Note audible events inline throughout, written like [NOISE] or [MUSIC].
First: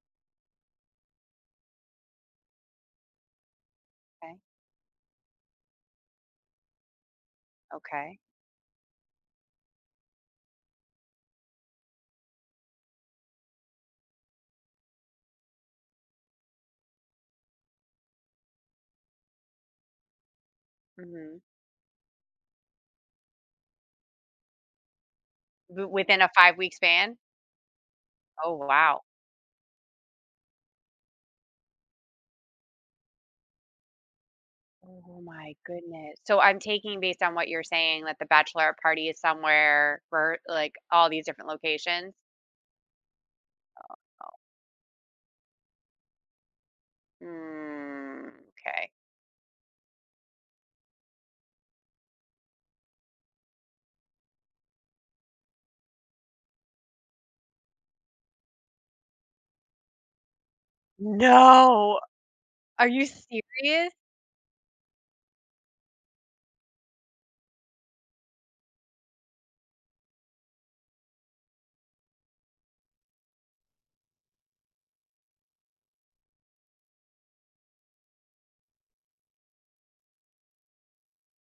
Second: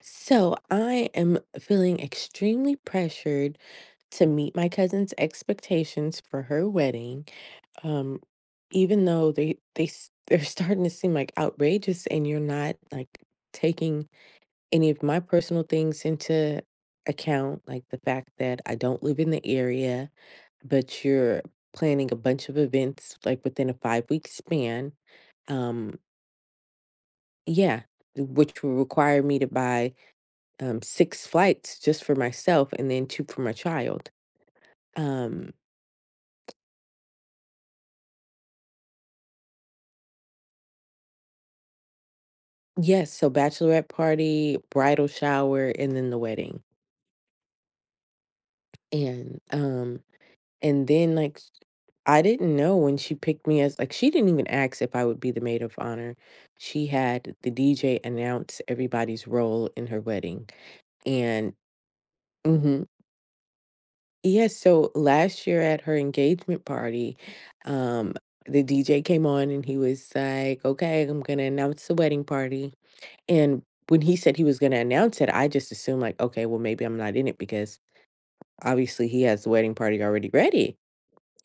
So I am feeling extremely pressured to Okay, meet my cousin's expectations for her wedding. okay. Um, Even though [LAUGHS] they're starting to seem like outrageous, and you're not like taking any of my personal things into account, like the fact that I don't live in the area, but you're Mhm. planning a bunch of events like within a 5-week span. W Um, within a five-week span? yeah, Oh, which will wow. require me to buy six flights just for myself and then two for my child. Oh Um, my goodness. So I'm taking based on what you're saying that the bachelorette party is somewhere for, like, all these different locations? yes, so bachelorette Oh. party, bridal shower, and then the wedding. Mm, okay. And um, and then like I didn't know when she picked me as like she didn't even ask if I would be the maid of honor. She had the DJ announce everybody's role in her wedding, and No! mhm. Are you serious? Yes, so last year at her engagement party, um, the DJ came on and he was like, "Okay, I'm gonna announce the wedding party." And when he said he was gonna announce it, I just assumed like, "Okay, well maybe I'm not in it because obviously he has the wedding party already ready."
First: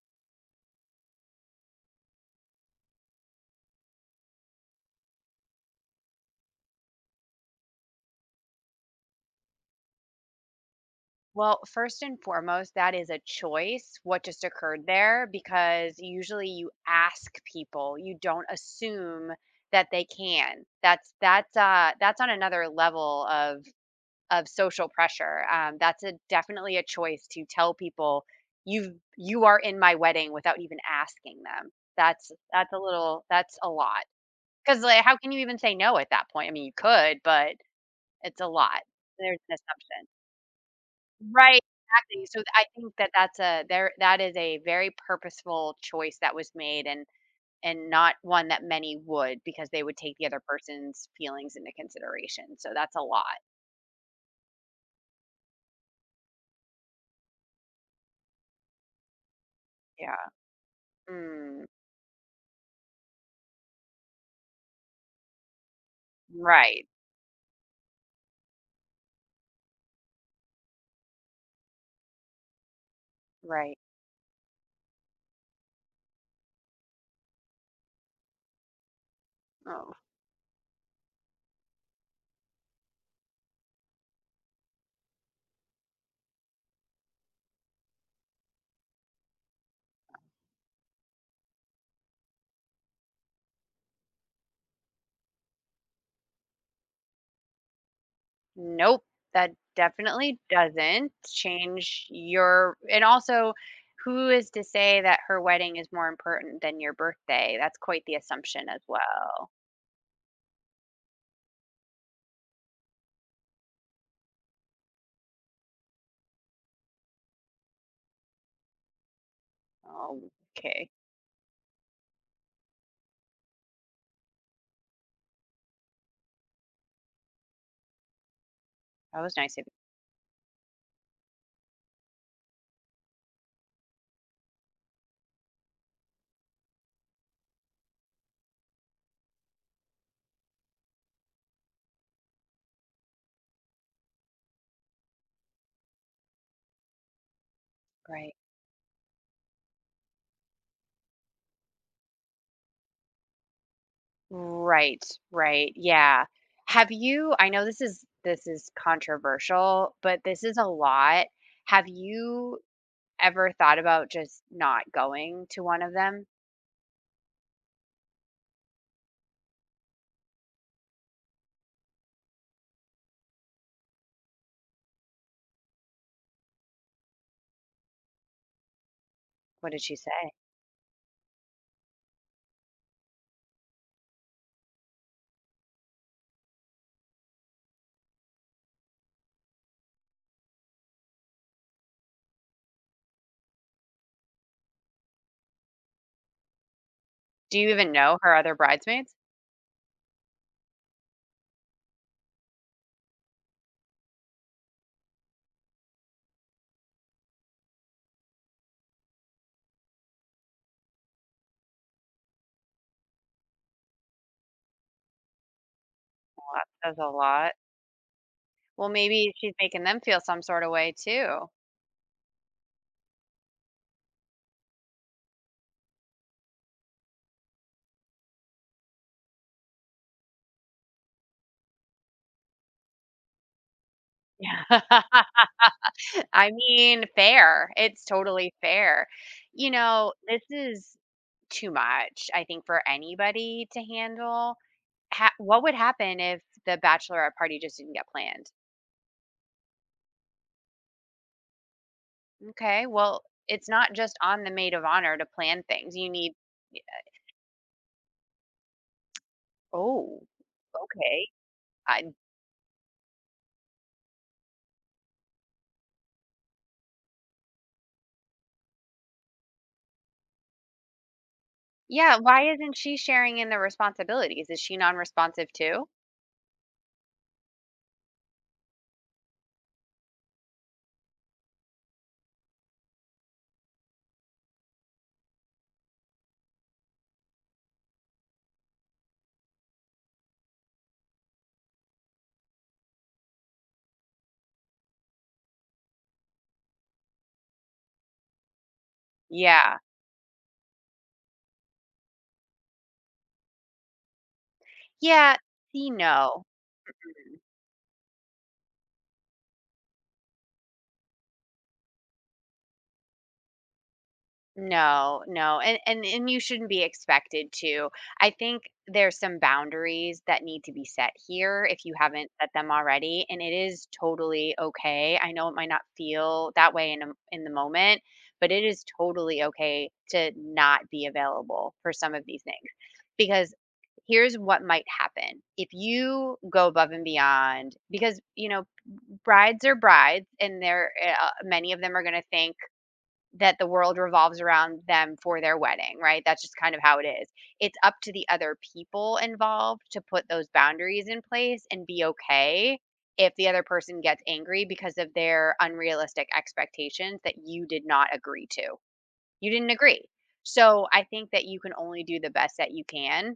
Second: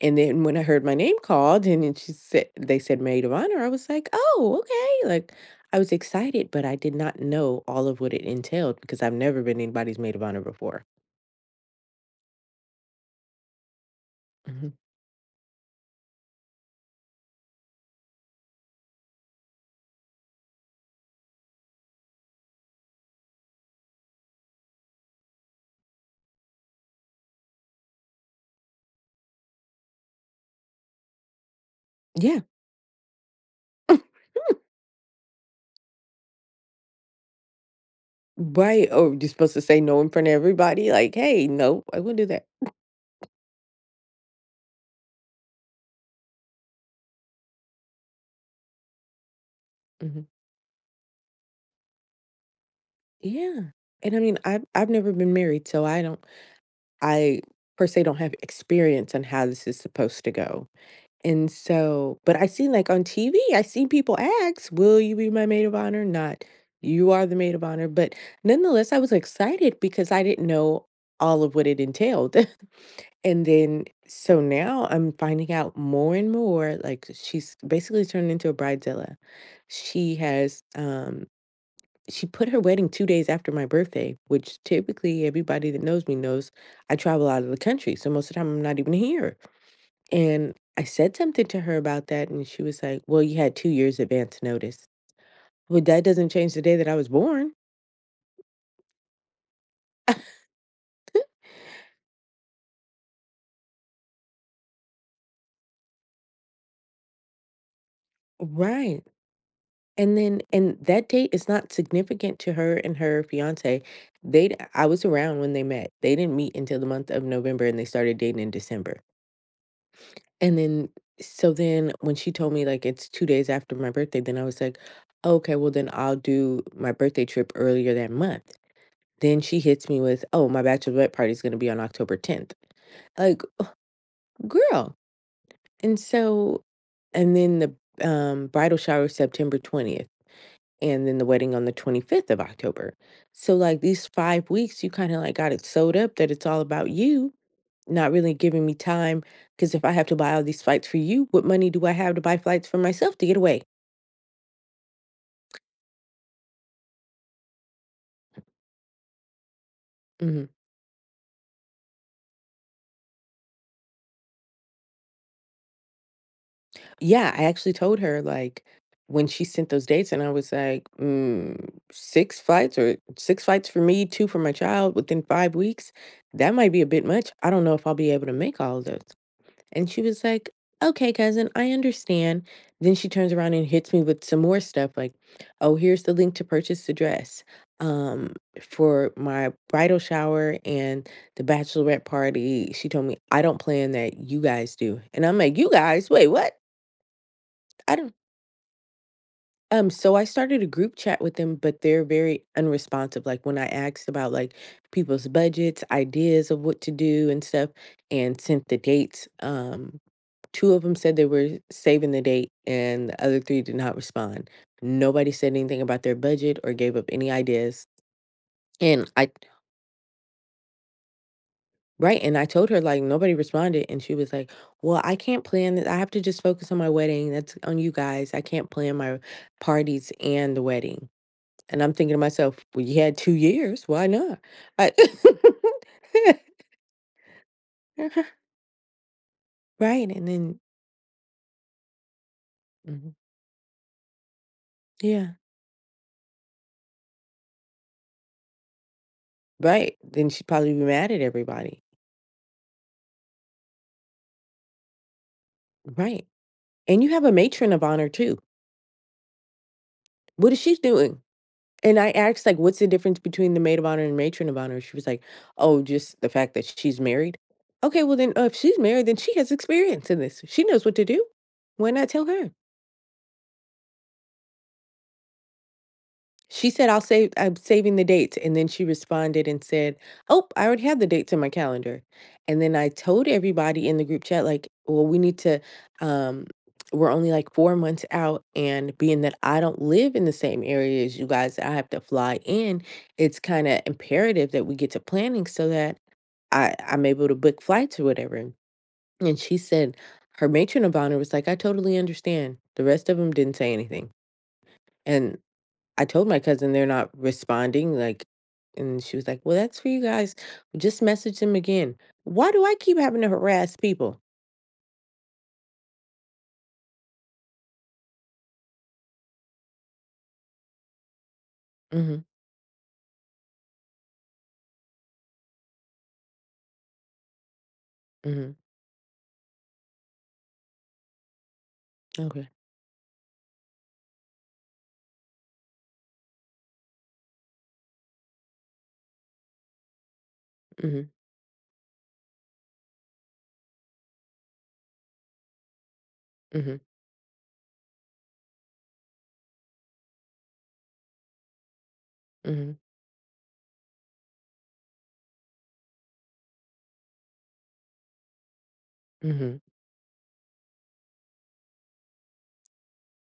And then when I heard my name called and then she said they said maid of honor, I was like, "Oh, okay." Like I was excited, but I did not know all of what it entailed because I've never been anybody's maid of honor before. Well, first and foremost, that is a choice, what just Mhm. occurred there, because usually you ask people, you don't assume that they can. That's that's on another level of social pressure. That's a definitely a choice to tell people you are in my wedding without even asking them. That's Yeah. that's a little that's a lot because like how can you even say no at that point? I mean, you could, but it's a lot. Right, oh, you're There's an supposed to say no assumption, in front of everybody, like, "Hey, right? no, I wouldn't do Exactly. So that." I think that that is a very purposeful choice that was made and not one that many would because they would take the Mhm. other person's feelings into consideration. So that's a lot. Yeah, and I mean, I've never been married, so I don't I, per se, don't have experience on how this is supposed Yeah. to go, and Mm, so but I seen, like, on TV, I seen people ask, "Will you be my maid of honor?" Not, right. "You are the maid of honor," but nonetheless, I was excited because I didn't know all of what it entailed. [LAUGHS] And Right. then so now I'm finding out more and more, like she's basically turned into a bridezilla. Oh, She has um she put her wedding 2 days after my birthday, which typically everybody that knows me knows I travel out of the country. So most of the time I'm not even here. And I said something to her about that and she was like, well, you had 2 years advance notice. Well, that doesn't change the day that I was born. nope. That [LAUGHS] definitely doesn't change your and also, who is to say that her wedding is more important than your birthday? That's quite the assumption as Right. well. And then and that date is not significant to her and her fiancé. They'd I was around when they met. They didn't meet until the month of November, and they started dating in December. Oh, And okay. then so then when she told me, like, "It's 2 days after my birthday," then I was like, "Okay, well, then I'll do my birthday trip earlier that month." That was Then nice she of you. hits me with, "Oh, my bachelorette party is gonna be on October 10th." Like, girl. And so and then the bridal shower is September 20th, and then the wedding on the 25th of October. So like these 5 weeks you kinda like got it sewed up that it's all about you, not Right. really giving me time, because if I have to buy all these flights for you, what money do I have to buy flights for myself to get away? Right. Right. Yeah. Have you I know this is controversial, but this Mhm. is a lot. Have you ever thought about just not going to one of them? Yeah, I actually told her, like, when she sent those dates and I was like, "Mm, 6 flights or 6 flights for me, 2 for my child within 5 weeks? That might be a bit much. I don't know if I'll be able to make all of those." What did And she she was say? like, okay, cousin, I understand. Then she turns around and hits me with some more stuff like, oh, here's the link to purchase the dress um, for my bridal shower and the bachelorette party. She told me, I don't plan that. You guys do. And I'm like, you guys, wait, what? Do you even I don't. know her other bridesmaids? So I started a group chat with them, but they're very unresponsive. Like when I asked about like people's budgets, ideas of what to do and stuff, and sent the dates. Two of them said they were saving the date, and the other three did not respond. Nobody said anything about their budget or gave Says up a any lot. ideas. Well, And I, maybe she's making them feel some sort of way too. right, and I told her, like, nobody responded. And she was like, well, I can't plan this. I have to just focus on my wedding. That's on you guys. I can't plan my parties and the wedding. And I'm thinking to myself, well, you had 2 years. Why not? Yeah, I, [LAUGHS] I mean, fair. It's [LAUGHS] totally fair. You right. know, this is too much, I think, for Mhm, anybody to handle. yeah, What would happen if the bachelorette party just didn't get planned? right. Then she'd probably be mad at everybody. Okay, well, it's not just on the maid of honor to plan things. You Right. need, And you have a matron of honor too. oh, What is she doing? okay. And I, I asked, like, what's the difference between the maid of honor and matron of honor? She was like, oh, just the fact that she's married. Okay, well, then if she's married, then she has experience in this. She knows what to do. Why not yeah, tell her? why isn't she sharing in the responsibilities? Is she non responsive too? She said, I'm saving the dates," and then she responded and said, "Oh, I already have the dates in my calendar." And then I told everybody in the group chat like, "Well, we need to um we're only like 4 months out and being that I don't live in the same area as you guys, I have to fly in. It's kind of imperative that we get to planning so that I'm able to book flights or whatever." And she Yeah. said her matron of honor was like, "I totally understand." The rest of them didn't say anything. And Yeah, see, I told my no. cousin they're not Mm. responding, and she was like, "Well, that's for you guys. Just message them again." Why do I keep having to harass people? No, no, and and you shouldn't be expected to. I think there's some boundaries that need to be set here if you Mhm. haven't set them already, and it is totally okay. I know it might not feel that way in the moment, but Mhm. it is totally okay to not be available for some of these Okay. things because here's what might happen. If you go above and beyond because, you know, brides are brides and Mhm. Many of them are going to think that the world revolves around them for their wedding, right? That's just kind Mhm. of how it is. It's up to the other people involved to put those boundaries in place and be Mhm. okay if the other person gets angry because of their unrealistic expectations that you did not agree to. You Mhm. didn't agree. So I think that you can only do the best that you can,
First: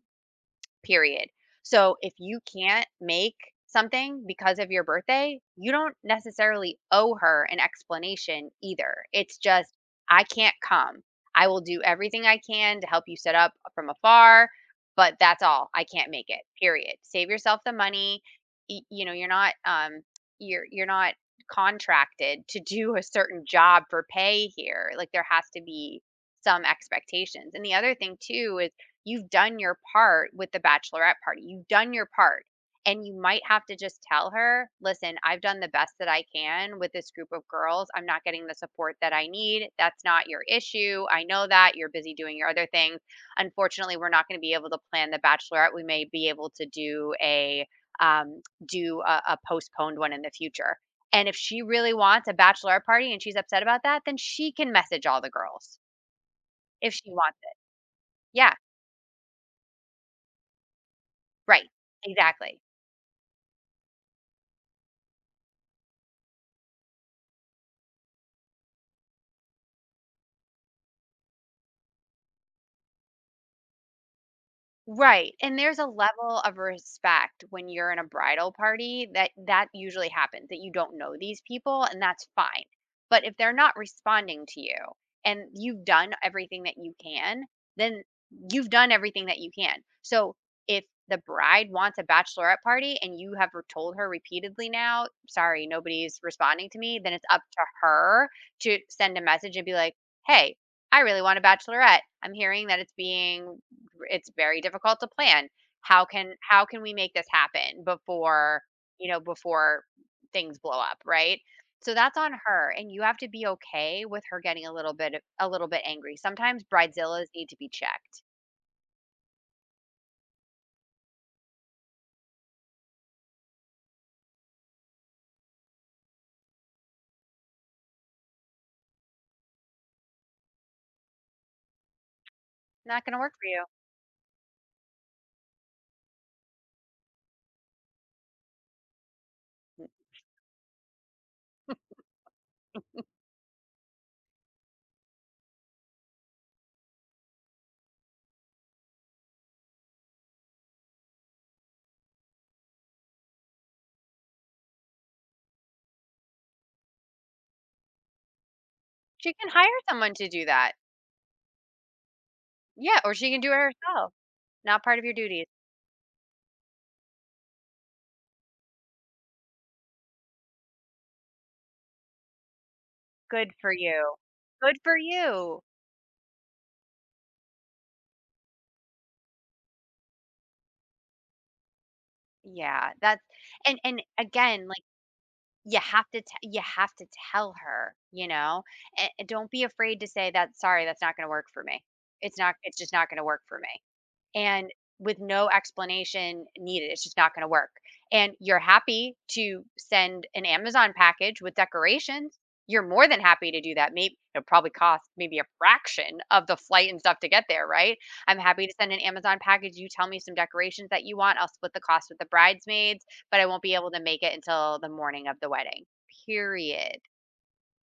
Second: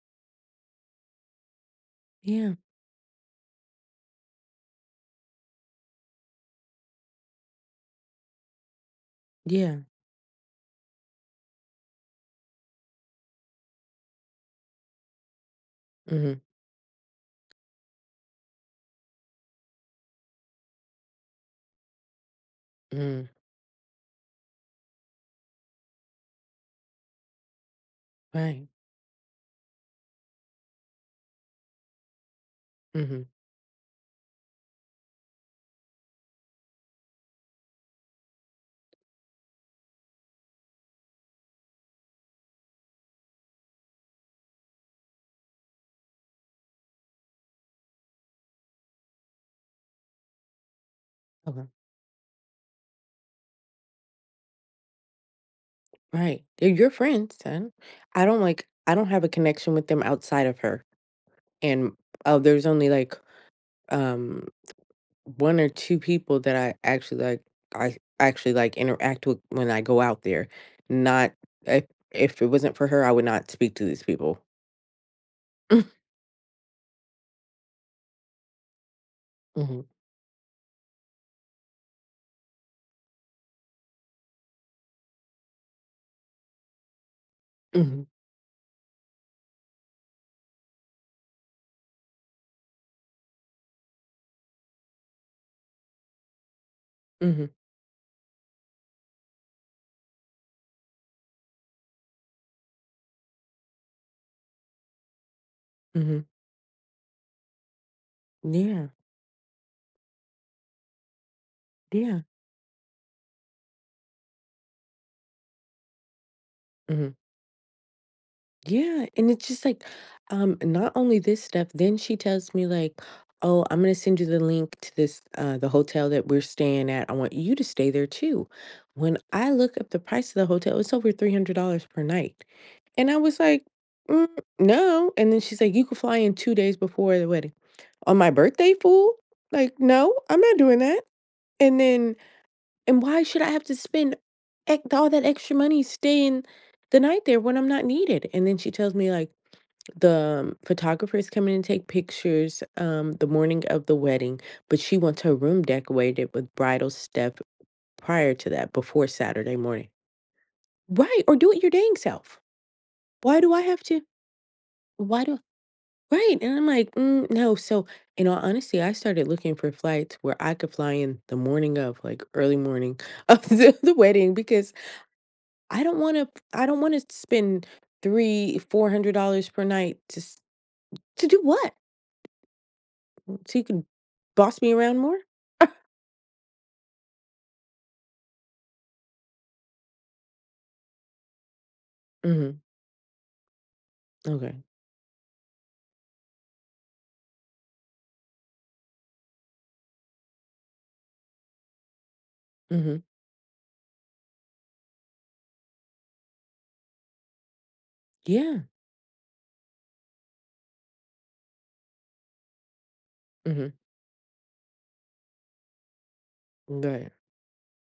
period. So if you Yeah. can't make something because of your birthday, you don't necessarily owe her an explanation either. It's just, Yeah. I can't come. I will do everything I can to help you set up from afar, but that's all. I can't make Mhm. it. Period. Save yourself the money. You know, you're not contracted to do a Mhm. certain job for pay here. Like there has to be some expectations. And the other thing too Right. is you've done your part with the bachelorette party. You've done your part. And you Mhm. might have to just tell her, listen, I've done the best that I can with this group of girls. I'm not getting the support that I need. That's not your issue. I know that you're busy doing your other things. Unfortunately, we're not going to be able to plan the bachelorette. We may be able to do a um, do a postponed one in the future. And if she Okay. really wants a bachelorette party and she's upset about that, then she can message all the girls Right. They're your if she friends, wants it. son. Yeah, I don't have a connection with them outside of her. right. And oh, Exactly. there's only um 1 or 2 people that I actually, like, interact with when I go out there. Not if if it wasn't for her, I would not speak to these people. Right, and there's a [LAUGHS] level of respect when you're in a bridal party that Mhm, usually happens, that you don't know these people, and that's fine. But if they're not responding to you and you've done everything that you can, then mhm, you've done everything that you can. So if the bride wants a bachelorette party and you have told her repeatedly now, sorry, nobody's responding to me, then it's up mhm, to her to send a message and be like, hey, I really want a bachelorette. I'm hearing that it's very difficult to plan. How mhm. can how can we make this happen before, Yeah, you know, before things blow up, right? So that's yeah, on her and you have to be okay with her getting a little bit angry. Sometimes mhm. bridezillas need to be checked. Yeah, and it's just like, not only this stuff, then she tells me, like, "Oh, I'm gonna send you the link to this, the hotel that we're staying at. I want you to stay there too." When I look up the price of the hotel, it's over $300 per night. Not And going I to work was for you. like, "Mm, no." And then she's like, you can fly in 2 days before the wedding. On my birthday, fool? Like, no, I'm not doing that. And then, and [LAUGHS] why should I have to spend all that extra money staying the night there when I'm not needed? And then she tells me, like, the photographer is coming to take pictures the morning of the wedding, but she wants her room decorated with bridal stuff prior to that, before She can Saturday hire morning. someone to do that. Right. Or do it your dang self. Yeah, or she Why can do do it I have to? herself. Not part of your Why do duties. Right, and I'm like, "Mm, no." So, in all honesty, I started looking for flights where I could fly in the morning of, like, early morning [LAUGHS] of Good for the you. wedding because Good for you. I don't wanna I don't wanna spend three, $400 per night to do what? Yeah, that's So you can and boss again, me like, around more? You have to tell her, you know? A And don't be afraid to say that, "Sorry, that's not gonna work for me. Mhm, It's just not gonna work for me." okay, And with no explanation needed. It's just not going to work. And you're happy to send an Amazon package with decorations. You're mhm, more than happy to do that. Maybe it'll probably cost maybe a fraction of the flight and stuff to get there, right? I'm yeah, happy to send an Amazon package. You tell me some decorations that you want. I'll split the cost with the bridesmaids, but I won't mhm, be able to make it until the morning of the wedding. Period. right,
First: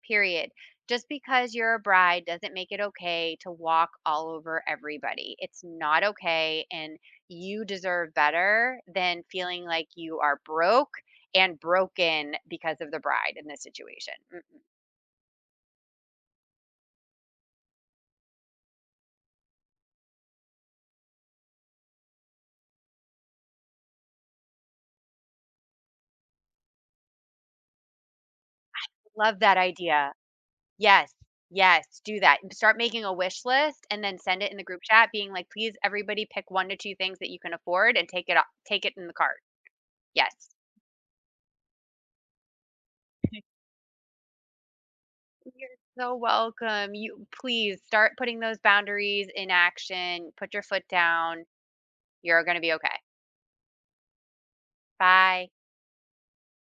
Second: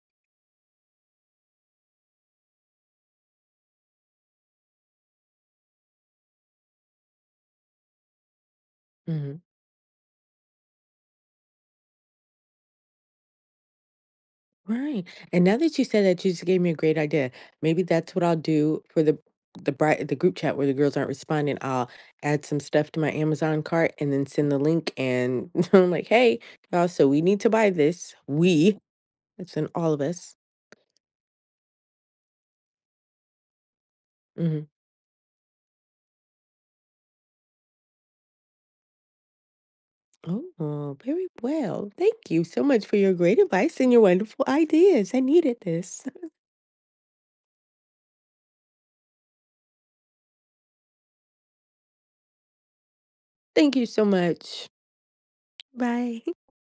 Period. Just because you're a bride doesn't make it okay to walk all over everybody. It's not okay. And you deserve better than mhm. feeling like you are broke and broken because of the bride in this situation. Mm. Right. And now that you said that, you just gave me a great idea. Maybe that's what I'll do for the group chat where the girls aren't responding. I'll add some stuff to my Amazon cart and then send the link and [LAUGHS] I'm like, hey, y'all, so we need to buy this. We, Love that's that in all of idea. us. Yes. Yes. Do that. Start making a wish list and then send it in the Hmm. group chat being like, please, everybody pick one to two things that you can afford and take it, take it in the cart. Yes. Oh, very well. Thank you so much for your great advice and your wonderful ideas. I needed You're this. so welcome. You please start putting those boundaries in action. Put your foot down. You're going to be okay. [LAUGHS] Thank you so much. Bye. Bye.